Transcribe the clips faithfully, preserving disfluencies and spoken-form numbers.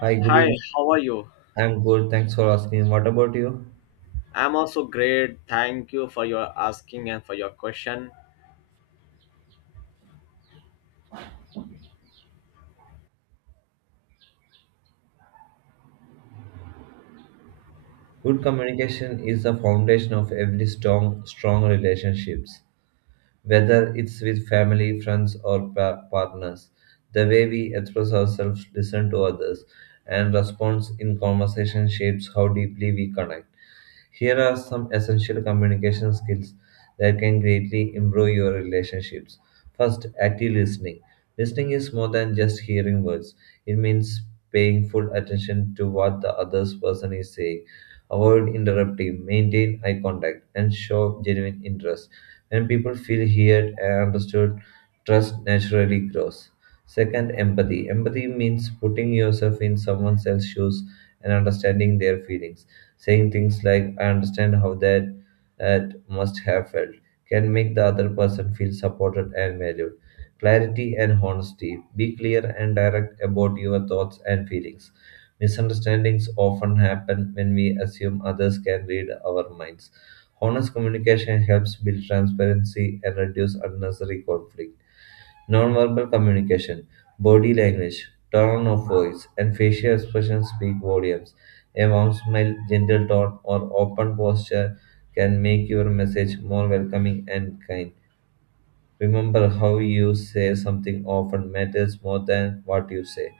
Hi, good Hi, evening. how are you? I'm good. Thanks for asking. What about you? I'm also great. Thank you for your asking and for your question. Good communication is the foundation of every strong, strong relationships. Whether it's with family, friends, or pa- partners. The way we express ourselves, listen to others, and respond in conversation shapes how deeply we connect. Here are some essential communication skills that can greatly improve your relationships. First, active listening. Listening is more than just hearing words, it means paying full attention to what the other person is saying. Avoid interrupting, maintain eye contact, and show genuine interest. When people feel heard and understood, trust naturally grows. Second, empathy. Empathy means putting yourself in someone else's shoes and understanding their feelings. Saying things like, I understand how that, that must have felt, can make the other person feel supported and valued. Clarity and honesty. Be clear and direct about your thoughts and feelings. Misunderstandings often happen when we assume others can read our minds. Honest communication helps build transparency and reduce unnecessary conflict. Nonverbal communication, body language, tone of voice, and facial expressions speak volumes. A warm smile, gentle tone, or open posture can make your message more welcoming and kind. Remember, how you say something often matters more than what you say.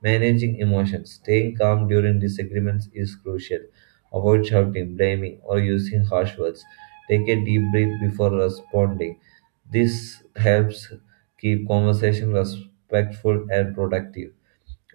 Managing emotions, staying calm during disagreements is crucial. Avoid shouting, blaming, or using harsh words. Take a deep breath before responding. This helps keep conversation respectful and productive.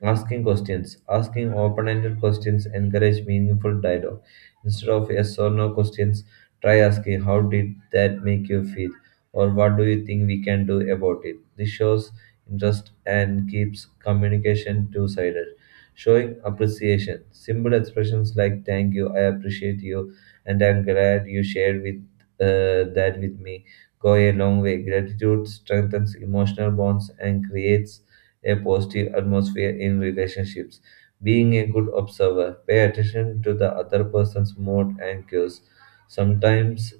Asking questions. Asking open ended questions encourage meaningful dialogue. Instead of yes or no questions, try asking how did that make you feel or what do you think we can do about it. This shows interest and keeps communication two sided. Showing appreciation. Simple expressions like thank you, I appreciate you, and I'm glad you shared with uh, that with me go a long way. Gratitude strengthens emotional bonds and creates a positive atmosphere in relationships. Being a good observer, pay attention to the other person's mood and cues. Sometimes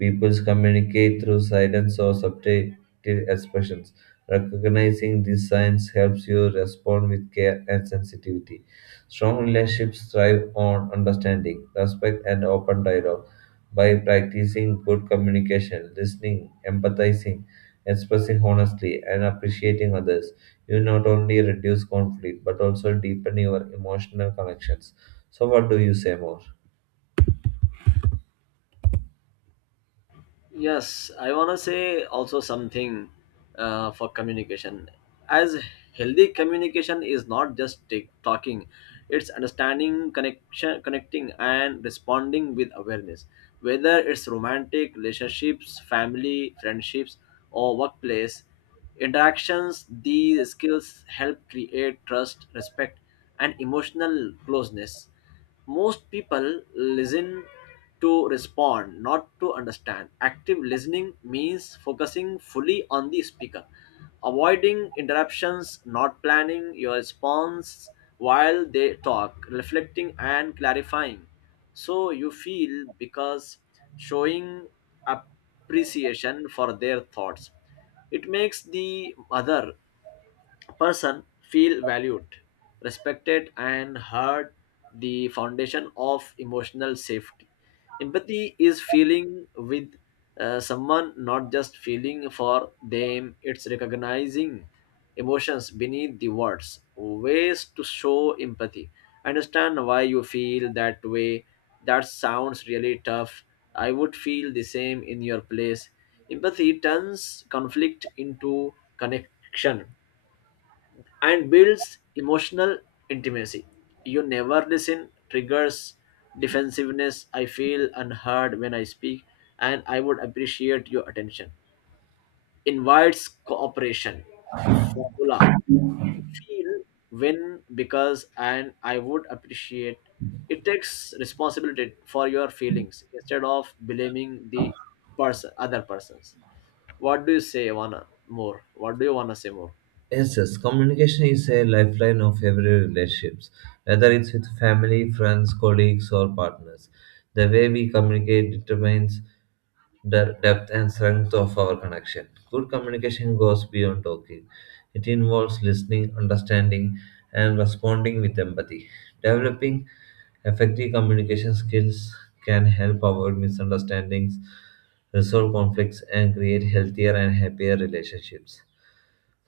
Peoples communicate through silence or subtle expressions. Recognizing these signs helps you respond with care and sensitivity. Strong relationships thrive on understanding, respect, and open dialogue. By practicing good communication, listening, empathizing, expressing honestly, and appreciating others, you not only reduce conflict but also deepen your emotional connections. So, what do you say more? Yes, I want to say also something uh, for communication. As healthy communication is not just take, talking, it's understanding, connection, connecting, and responding with awareness. Whether it's romantic relationships, family, friendships, or workplace interactions. These skills help create trust, respect, and emotional closeness. Most people listen to respond, not to understand. Active listening means focusing fully on the speaker, avoiding interruptions, not planning your response while they talk, reflecting and clarifying. So you feel because showing appreciation for their thoughts. It makes the other person feel valued, respected, and heard, the foundation of emotional safety. Empathy is feeling with uh, someone, not just feeling for them. It's recognizing emotions beneath the words. Ways to show empathy. Understand why you feel that way. That sounds really tough. I would feel the same in your place. Empathy turns conflict into connection and builds emotional intimacy. "You never listen" triggers defensiveness. "I feel unheard when I speak, and I would appreciate your attention" invites cooperation. Formula. Feel win because and I would appreciate. It takes responsibility for your feelings instead of blaming the person, other persons. What do you say, Ivana? More. What do you wanna say more? Yes, yes. Communication is a lifeline of every relationships, whether it's with family, friends, colleagues, or partners. The way we communicate determines the depth and strength of our connection. Good communication goes beyond talking; it involves listening, understanding, and responding with empathy. Developing effective communication skills can help avoid misunderstandings, resolve conflicts, and create healthier and happier relationships.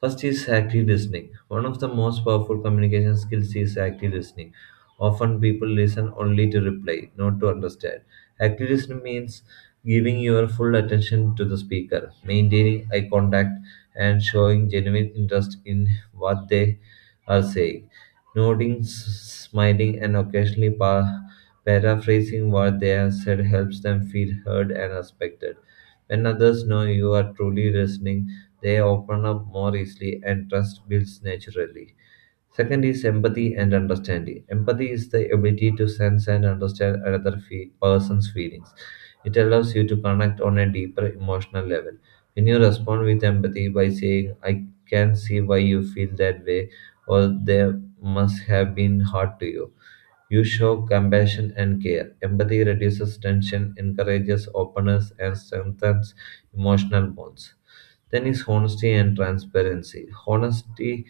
First is active listening. One of the most powerful communication skills is active listening. Often people listen only to reply, not to understand. Active listening means giving your full attention to the speaker, maintaining eye contact, and showing genuine interest in what they are saying. Nodding, s- smiling, and occasionally pa- paraphrasing what they have said helps them feel heard and respected. When others know you are truly listening, they open up more easily and trust builds naturally. Second is empathy and understanding. Empathy is the ability to sense and understand another fe- person's feelings. It allows you to connect on a deeper emotional level. When you respond with empathy by saying, I can see why you feel that way, or they must have been hard to you, you show compassion and care. Empathy reduces tension, encourages openness, and strengthens emotional bonds. Then is honesty and transparency. Honesty,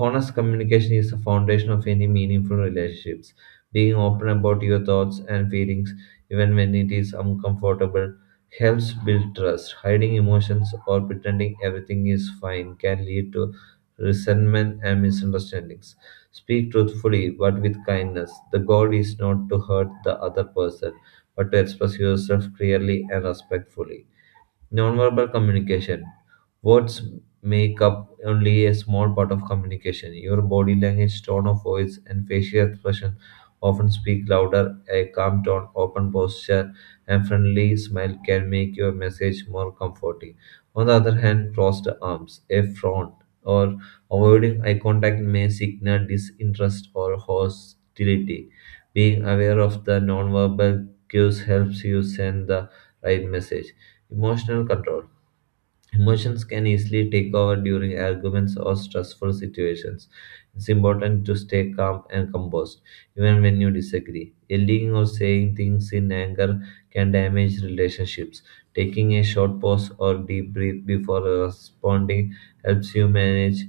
honest communication is the foundation of any meaningful relationships. Being open about your thoughts and feelings, even when it is uncomfortable, helps build trust. Hiding emotions or pretending everything is fine can lead to resentment and misunderstandings. Speak truthfully but with kindness. The goal is not to hurt the other person, but to express yourself clearly and respectfully. Nonverbal communication. Words make up only a small part of communication. Your body language, tone of voice, and facial expression often speak louder. A calm tone, open posture, and friendly smile can make your message more comforting. On the other hand, crossed arms, a frown, or avoiding eye contact may signal disinterest or hostility. Being aware of the nonverbal cues helps you send the right message. Emotional control. Emotions can easily take over during arguments or stressful situations. It's important to stay calm and composed, even when you disagree. Yelling or saying things in anger can damage relationships. Taking a short pause or deep breath before responding helps you manage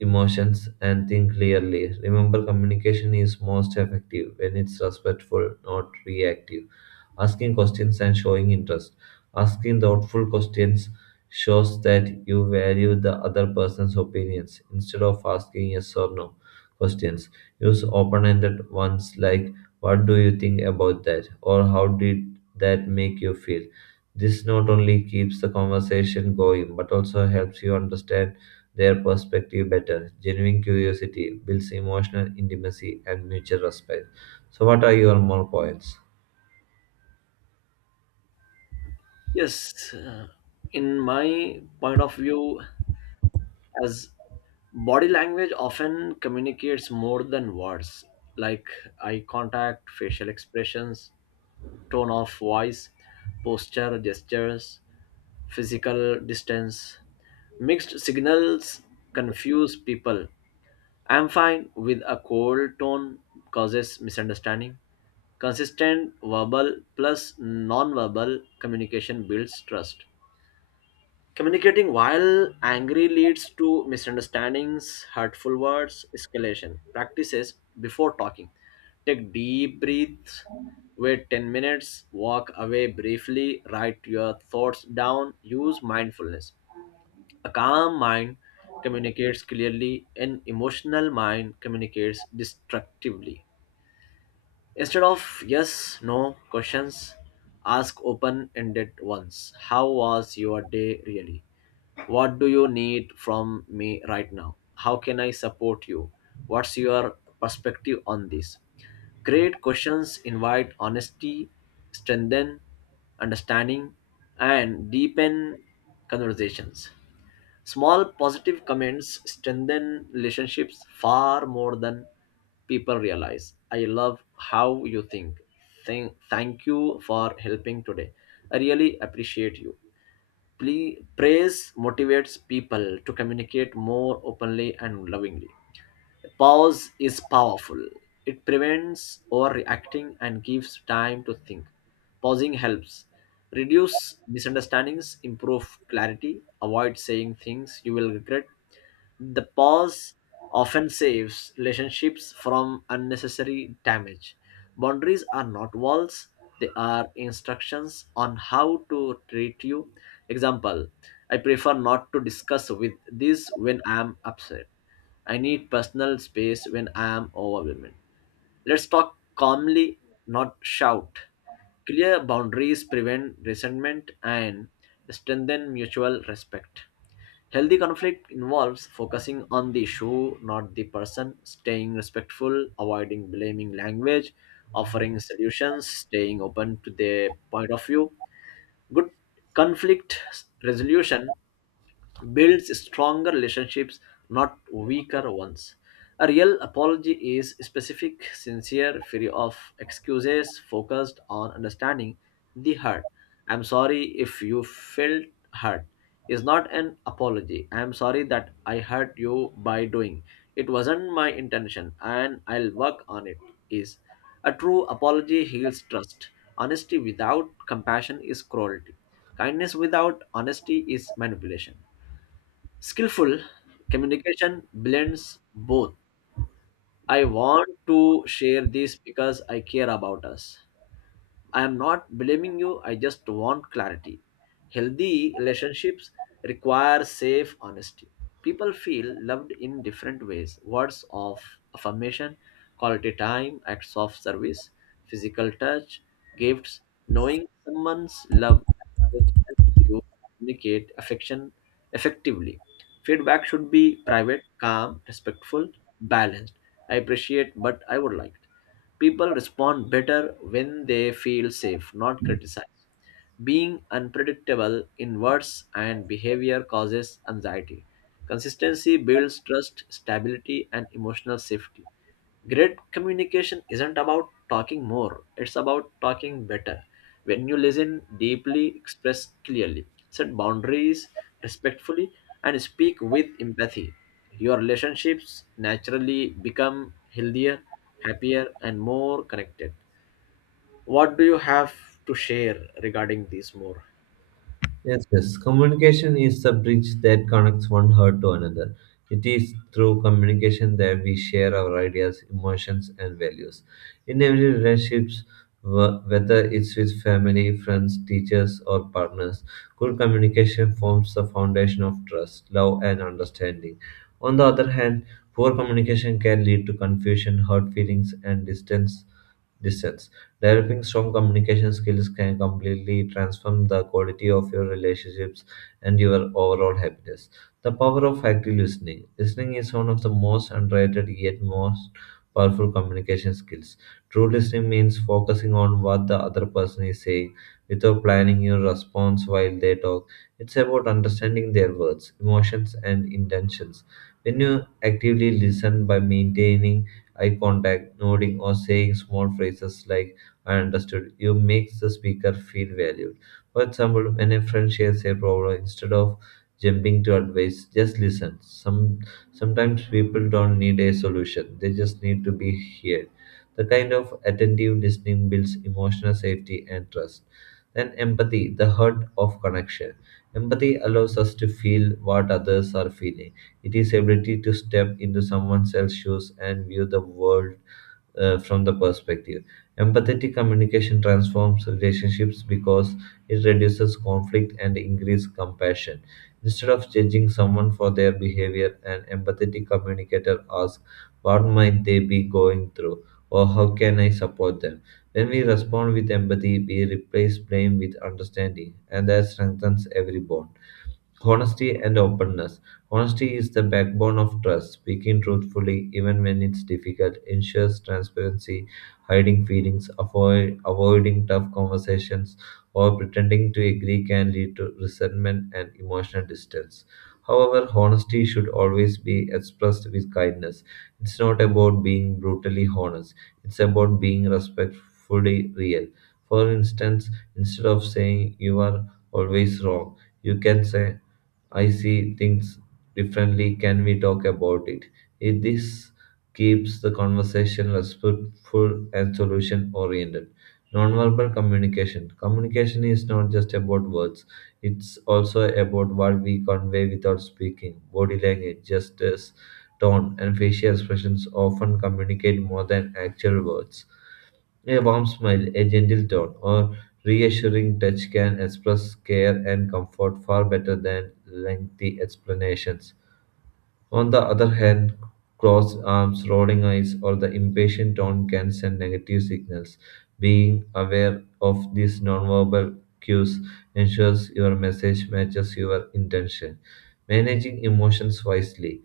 emotions and think clearly. Remember, communication is most effective when it's respectful, not reactive. Asking questions and showing interest. Asking thoughtful questions shows that you value the other person's opinions instead of asking yes or no questions. Use open ended ones like, what do you think about that? Or how did that make you feel? This not only keeps the conversation going but also helps you understand their perspective better. Genuine curiosity builds emotional intimacy and mutual respect. So, what are your more points? Yes, uh, in my point of view, as body language often communicates more than words, like eye contact, facial expressions, tone of voice, posture, gestures, physical distance. Mixed signals confuse people. "I'm fine" with a cold tone causes misunderstanding. Consistent verbal plus non-verbal communication builds trust. Communicating while angry leads to misunderstandings, hurtful words, escalation. Practices before talking. Take deep breaths, wait ten minutes, walk away briefly, write your thoughts down, use mindfulness. A calm mind communicates clearly, an emotional mind communicates destructively. Instead of yes, no questions, ask open ended ones. How was your day really? What do you need from me right now? How can I support you? What's your perspective on this? Great questions invite honesty, strengthen understanding, and deepen conversations. Small positive comments strengthen relationships far more than people realize. I love how you think. Thank, thank you for helping today. I really appreciate you. Please, praise motivates people to communicate more openly and lovingly. Pause is powerful. It prevents overreacting and gives time to think. Pausing helps reduce misunderstandings, improve clarity, avoid saying things you will regret. The pause often saves relationships from unnecessary damage. Boundaries are not walls, they are instructions on how to treat you. Example: I prefer not to discuss with this when I am upset. I need personal space when I am overwhelmed. Let's talk calmly, not shout. Clear boundaries prevent resentment and strengthen mutual respect. Healthy conflict involves focusing on the issue, not the person, staying respectful, avoiding blaming language, offering solutions, staying open to their point of view. Good conflict resolution builds stronger relationships, not weaker ones. A real apology is specific, sincere, free of excuses, focused on understanding the hurt. "I'm sorry if you felt hurt" is not an apology. "I'm sorry that I hurt you by doing. It wasn't my intention and I'll work on it" is a true apology. Heals trust. Honesty without compassion is cruelty. Kindness without honesty is manipulation. Skillful communication blends both. I want to share this because I care about us. I am not blaming you, I just want clarity. Healthy relationships require safe honesty. People feel loved in different ways: words of affirmation, quality time, acts of service, physical touch, gifts. Knowing someone's love language helps you communicate affection effectively. Feedback should be private, calm, respectful, balanced. I appreciate, but I would like. People respond better when they feel safe, not criticized. Being unpredictable in words and behavior causes anxiety. Consistency builds trust, stability, and emotional safety. Great communication isn't about talking more, it's about talking better. When you listen deeply, express clearly, set boundaries respectfully, and speak with empathy, your relationships naturally become healthier, happier, and more connected. What do you have to share regarding this more? Yes, yes. Communication is the bridge that connects one heart to another. It is through communication that we share our ideas, emotions, and values. In every relationships, wh- whether it's with family, friends, teachers, or partners, good communication forms the foundation of trust, love, and understanding. On the other hand, poor communication can lead to confusion, hurt feelings, and distance. Distance. Developing strong communication skills can completely transform the quality of your relationships and your overall happiness. The power of active listening. Listening is one of the most underrated yet most powerful communication skills. True listening means focusing on what the other person is saying without planning your response while they talk. It's about understanding their words, emotions, and intentions. When you actively listen by maintaining eye contact, nodding, or saying small phrases like are understood. You make the speaker feel valued. For example, when a friend shares a problem, instead of jumping to advice, just listen. Some sometimes people don't need a solution; they just need to be heard. The kind of attentive listening builds emotional safety and trust. Then empathy, the heart of connection. Empathy allows us to feel what others are feeling. It is ability to step into someone else's shoes and view the world uh, from the perspective. Empathetic communication transforms relationships because it reduces conflict and increases compassion. Instead of judging someone for their behavior, an empathetic communicator asks, what might they be going through? Or how can I support them? When we respond with empathy, we replace blame with understanding, and that strengthens every bond. Honesty and openness. Honesty is the backbone of trust. Speaking truthfully, even when it's difficult, ensures transparency, hiding feelings, avoid, avoiding tough conversations, or pretending to agree can lead to resentment and emotional distance. However, honesty should always be expressed with kindness. It's not about being brutally honest, it's about being respectfully real. For instance, instead of saying you are always wrong, you can say, I see things differently. Can we talk about it? It this keeps the conversation respectful and solution oriented. Nonverbal communication. Communication is not just about words, it's also about what we convey without speaking. Body language, gestures, tone, and facial expressions often communicate more than actual words. A warm smile, a gentle tone, or reassuring touch can express care and comfort far better than lengthy explanations. On the other hand, crossed arms, rolling eyes, or the impatient tone can send negative signals. Being aware of these nonverbal cues ensures your message matches your intention. Managing emotions wisely.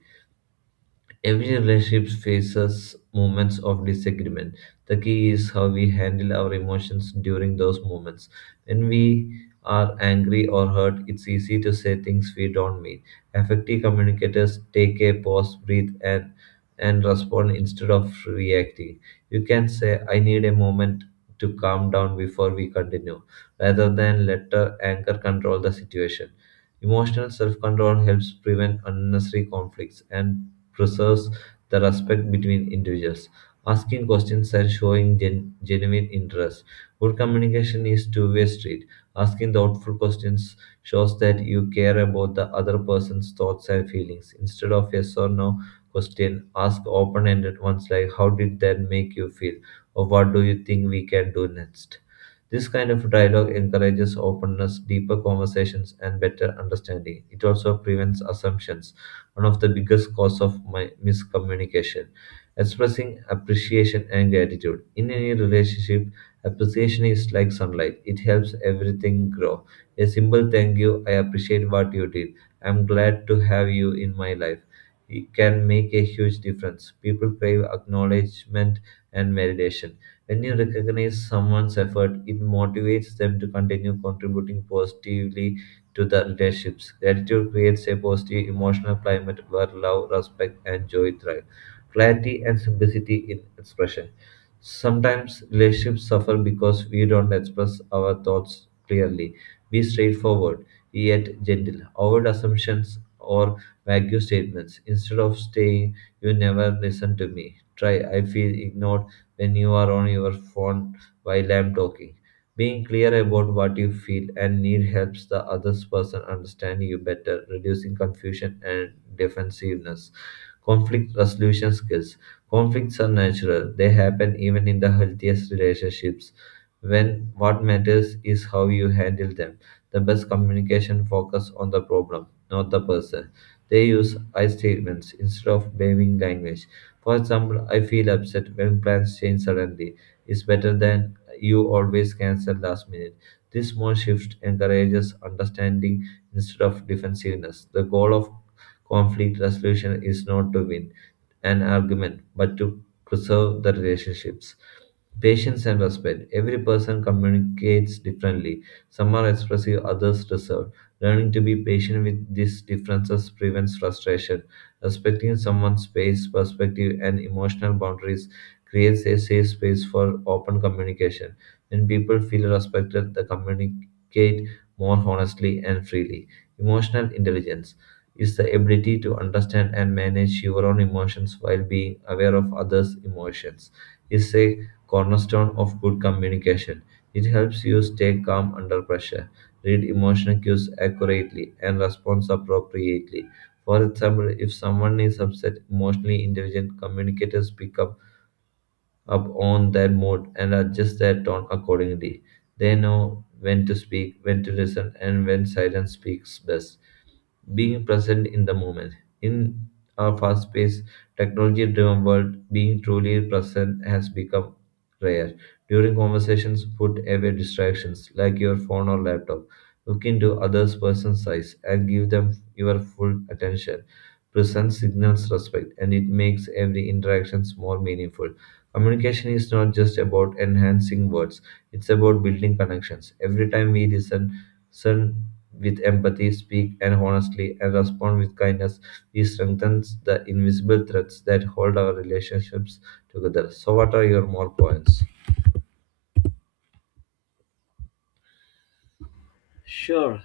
Every relationship faces moments of disagreement. The key is how we handle our emotions during those moments. When we are angry or hurt, it's easy to say things we don't mean. Effective communicators take a pause, breathe, and and respond instead of reacting. You can say, "I need a moment to calm down before we continue," rather than let the anger control the situation. Emotional self control helps prevent unnecessary conflicts and preserves the respect between individuals. Asking questions and showing gen- genuine interest. Good communication is two-way street. Asking thoughtful questions shows that you care about the other person's thoughts and feelings. Instead of yes or no question, ask open-ended ones like how did that make you feel or what do you think we can do next. This kind of dialogue encourages openness, deeper conversations, and better understanding. It also prevents assumptions one of the biggest cause of my miscommunication. Expressing appreciation and gratitude. In any relationship, appreciation is like sunlight. It helps everything grow. A simple thank you, I appreciate what you did. I'm glad to have you in my life. It can make a huge difference. People crave acknowledgement and validation. When you recognize someone's effort, it motivates them to continue contributing positively to the relationships. Gratitude creates a positive emotional climate where love, respect, and joy thrive. Clarity and simplicity in expression. Sometimes relationships suffer because we don't express our thoughts clearly. Be straightforward, yet gentle. Avoid assumptions or vague statements. Instead of saying, "You never listen to me," try, "I feel ignored when you are on your phone while I'm talking." Being clear about what you feel and need helps the other person understand you better, reducing confusion and defensiveness. Conflict resolution skills. Conflicts are natural, they happen even in the healthiest relationships. When what matters is how you handle them. The best communication focus on the problem, not the person. They use I statements instead of blaming language. For example, "I feel upset when plans change suddenly" is better than "you always cancel last minute." This small shift encourages understanding instead of defensiveness. The goal of conflict resolution is not to win an argument, but to preserve the relationships. Patience and respect. Every person communicates differently. Some are expressive, others reserved. Learning to be patient with these differences prevents frustration. Respecting someone's space, perspective, and emotional boundaries creates a safe space for open communication. When people feel respected, they communicate more honestly and freely. Emotional intelligence is the ability to understand and manage your own emotions while being aware of others' emotions. It's a cornerstone of good communication. It helps you stay calm under pressure, read emotional cues accurately, and respond appropriately. For example, if someone is upset, emotionally intelligent communicators pick up, up on their mood and adjust their tone accordingly. They know when to speak, when to listen, and when silence speaks best being present in the moment. In our fast paced, technology driven world, being truly present has become rare. During conversations, put away distractions like your phone or laptop. Look into others person's eyes and give them your full attention. Presence signals respect and it makes every interaction more meaningful. Communication is not just about enhancing words, it's about building connections. Every time we listen, listen with empathy, speak and honestly, and respond with kindness, we strengthen the invisible threads that hold our relationships together. So, what are your more points? Sure.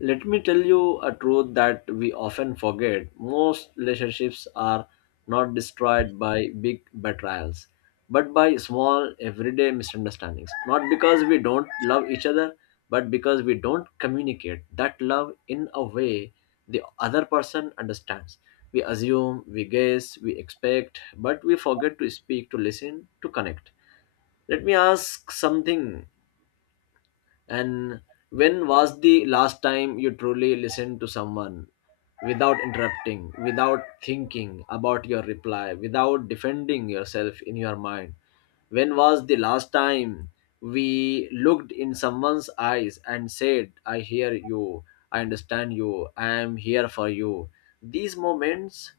Let me tell you a truth that we often forget. Most relationships are not destroyed by big betrayals, but by small everyday misunderstandings. Not because we don't love each other, but because we don't communicate that love in a way the other person understands. We assume, we guess, we expect, but we forget to speak, to listen, to connect. Let me ask something, and when was the last time you truly listened to someone without interrupting, without thinking about your reply, without defending yourself in your mind? When was the last time we looked in someone's eyes and said, "I hear you, I understand you, I am here for you"? These moments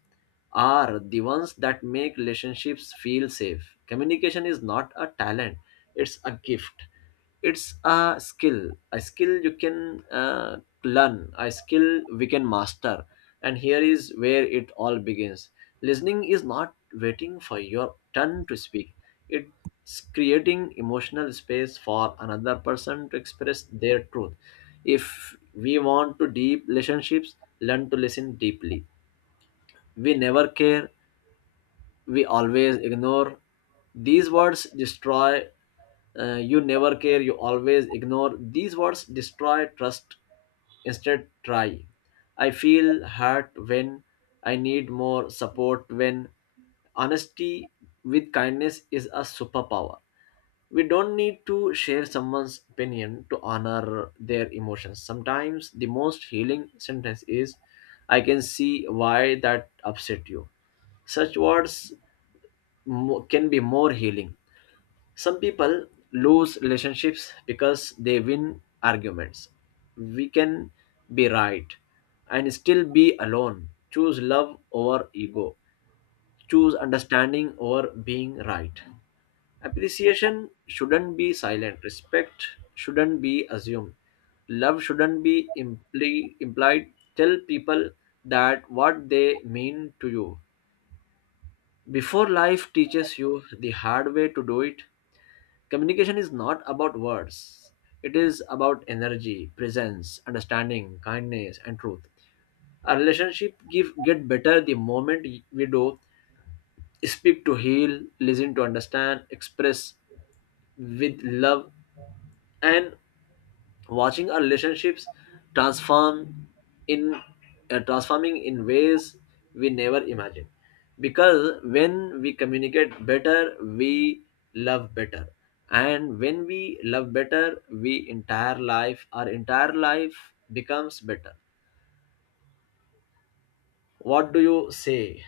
are the ones that make relationships feel safe. Communication is not a talent, it's a gift. It's a skill, a skill you can uh, learn, a skill we can master. And here is where it all begins. Listening is not waiting for your turn to speak, it's creating emotional space for another person to express their truth. If we want to deep relationships, learn to listen deeply. "We never care, we always ignore." These words destroy. Uh, you never care. You always ignore. These words destroy trust. Instead, try. I feel hurt when I need more support. When honesty with kindness is a superpower. We don't need to share someone's opinion to honor their emotions. Sometimes the most healing sentence is, "I can see why that upset you." Such words mo- can be more healing. Some people lose relationships because they win arguments. We can be right and still be alone. Choose love over ego. Choose understanding over being right. Appreciation shouldn't be silent. Respect shouldn't be assumed. Love shouldn't be impli- implied. Tell people that what they mean to you before life teaches you the hard way to do it. Communication is not about words. It is about energy, presence, understanding, kindness, and truth. Our relationship give, get better the moment we do speak to heal, listen to understand, express with love, and watching our relationships transform in uh, transforming in ways we never imagined, because when we communicate better, we love better, and when we love better, we entire life our entire life becomes better. What do you say,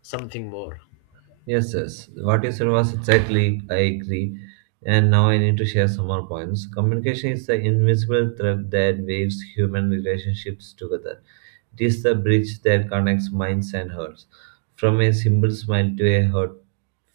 something more? Yes, yes. What you said was exactly, I agree. And now I need to share some more points. Communication is the invisible thread that weaves human relationships together. It is the bridge that connects minds and hearts. From a simple smile to a heartfelt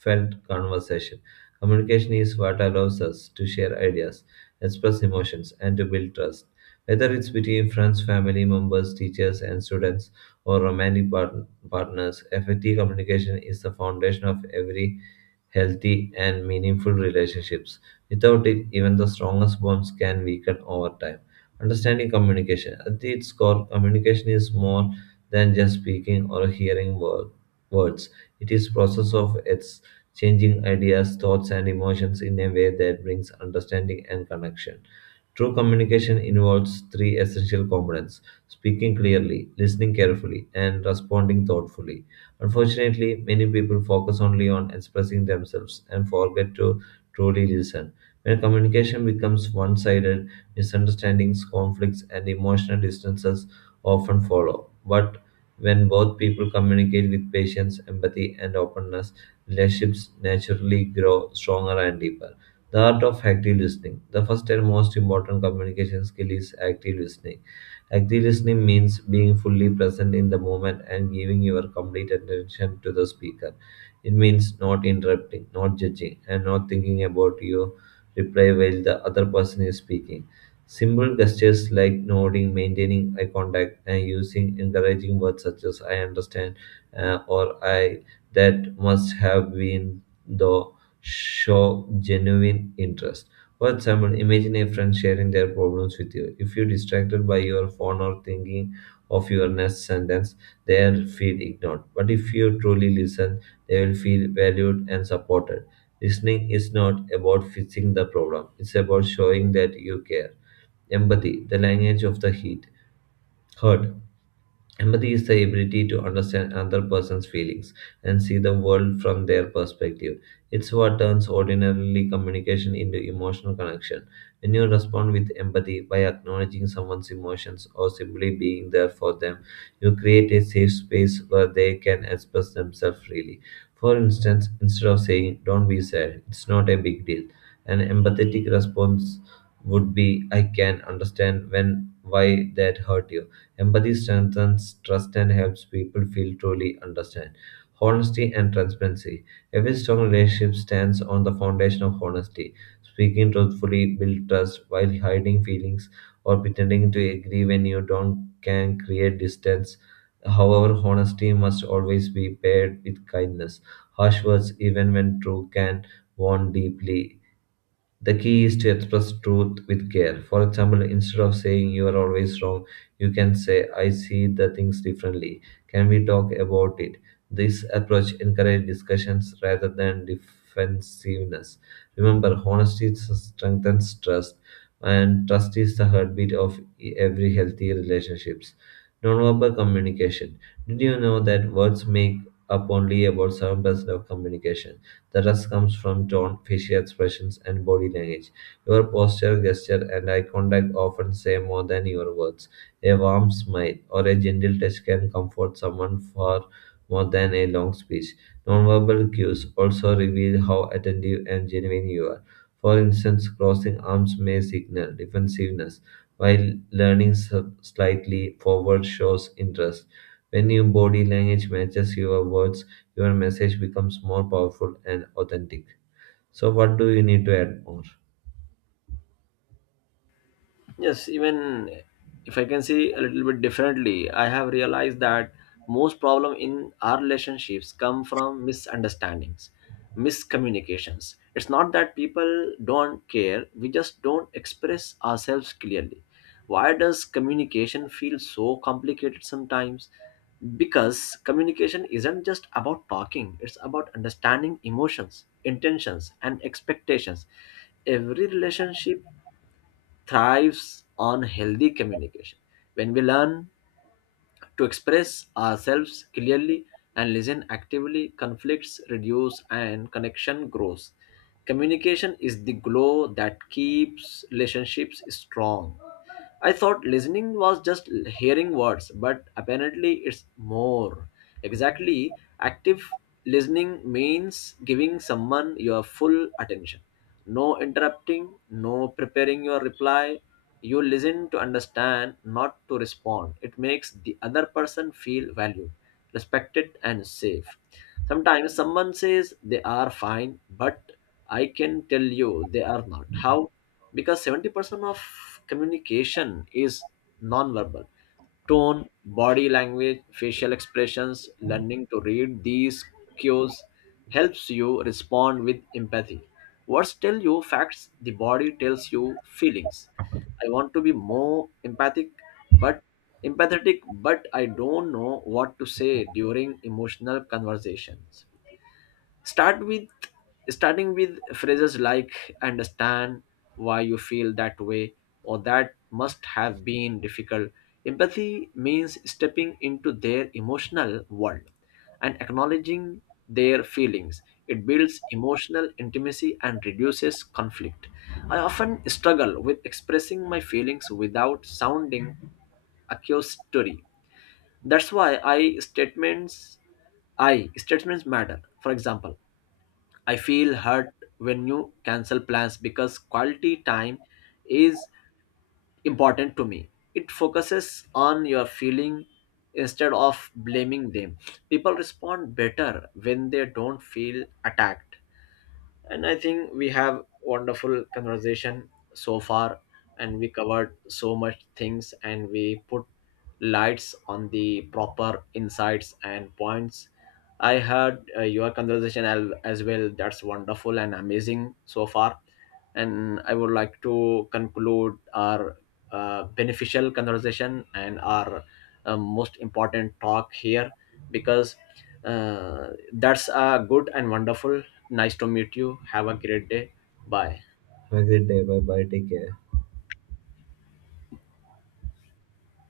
heartfelt conversation. Communication is what allows us to share ideas, express emotions, and to build trust. Whether it's between friends, family members, teachers, and students, or romantic part- partners, effective communication is the foundation of every healthy and meaningful relationships. Without it, even the strongest bonds can weaken over time. Understanding communication. At its core, communication is more than just speaking or hearing word, words. It is process of exchanging ideas, thoughts and emotions in a way that brings understanding and connection. True communication involves three essential components speaking clearly, listening carefully, and responding thoughtfully. Unfortunately, many people focus only on expressing themselves and forget to truly listen. When communication becomes one sided, misunderstandings, conflicts, and emotional distances often follow. But when both people communicate with patience, empathy, and openness, relationships naturally grow stronger and deeper. The art of active listening. The first and most important communication skill is active listening. Active listening means being fully present in the moment and giving your complete attention to the speaker. It means not interrupting, not judging, and not thinking about your reply while the other person is speaking. Simple gestures like nodding, maintaining eye contact, and using encouraging words such as "I understand" uh, or "I that must have been the" show genuine interest. For example, imagine a friend sharing their problems with you. If you're distracted by your phone or thinking of your next sentence, they'll feel ignored. But if you truly listen, they will feel valued and supported. Listening is not about fixing the problem, it's about showing that you care. Empathy, the language of the heat. Hurt, Empathy is the ability to understand another person's feelings and see the world from their perspective. It's what turns ordinarily communication into emotional connection. When you respond with empathy by acknowledging someone's emotions or simply being there for them, you create a safe space where they can express themselves freely. For instance, instead of saying, "Don't be sad, it's not a big deal," an empathetic response would be, "I can understand when why that hurt you." Empathy strengthens trust and helps people feel truly understood. Honesty and transparency. Every strong relationship stands on the foundation of honesty. Speaking truthfully builds trust while hiding feelings or pretending to agree when you don't can create distance. However, honesty must always be paired with kindness. Harsh words, even when true, can wound deeply the key is to express truth with care. For example, instead of saying "you are always wrong," you can say "I see the things differently. Can we talk about it?" This approach encourages discussions rather than defensiveness. Remember, honesty strengthens trust, and trust is the heartbeat of every healthy relationships. Nonverbal communication. Did you know that words make up only about seven percent of communication? The trust comes from tone, facial expressions, and body language. Your posture, gesture, and eye contact often say more than your words. A warm smile or a gentle touch can comfort someone far more than a long speech. Nonverbal cues also reveal how attentive and genuine you are. For instance, crossing arms may signal defensiveness, while leaning s- slightly forward shows interest. When your body language matches your words, your message becomes more powerful and authentic. So, what do you need to add more? Yes, even if I can see a little bit differently, I have realized that most problem in our relationships come from misunderstandings, miscommunications. It's not that people don't care, we just don't express ourselves clearly. Why does communication feel so complicated sometimes? Because communication isn't just about talking, it's about understanding emotions, intentions, and expectations. Every relationship thrives on healthy communication. When we learn to express ourselves clearly and listen actively, conflicts reduce and connection grows. Communication is the glow that keeps relationships strong. I thought listening was just hearing words, but apparently it's more. Exactly, active listening means giving someone your full attention, no interrupting, no preparing your reply. You listen to understand, not to respond. It makes the other person feel valued, respected, and safe. Sometimes someone says they are fine, but I can tell you they are not. How? Because seventy percent of communication is non-verbal. Tone, body language, facial expressions, learning to read these cues helps you respond with empathy. Words tell you facts, the body tells you feelings. I want to be more empathic, but empathetic, but I don't know what to say during emotional conversations. Start with Starting with phrases like "understand why you feel that way" or "that must have been difficult." Empathy means stepping into their emotional world and acknowledging their feelings. It builds emotional intimacy and reduces conflict. I often struggle with expressing my feelings without sounding accusatory. That's why I statements I statements matter. For example, I feel hurt when you cancel plans because quality time is important to me. It focuses on your feeling instead of blaming them. People respond better when they don't feel attacked. And I think we have wonderful conversation so far, and we covered so much things, and we put lights on the proper insights and points. I heard uh, your conversation al- as well. That's wonderful and amazing so far, and I would like to conclude our uh, beneficial conversation and our uh, most important talk here, because uh, that's uh, good and wonderful. Nice to meet you. Have a great day. Bye. Have a great day. Bye bye. Take care.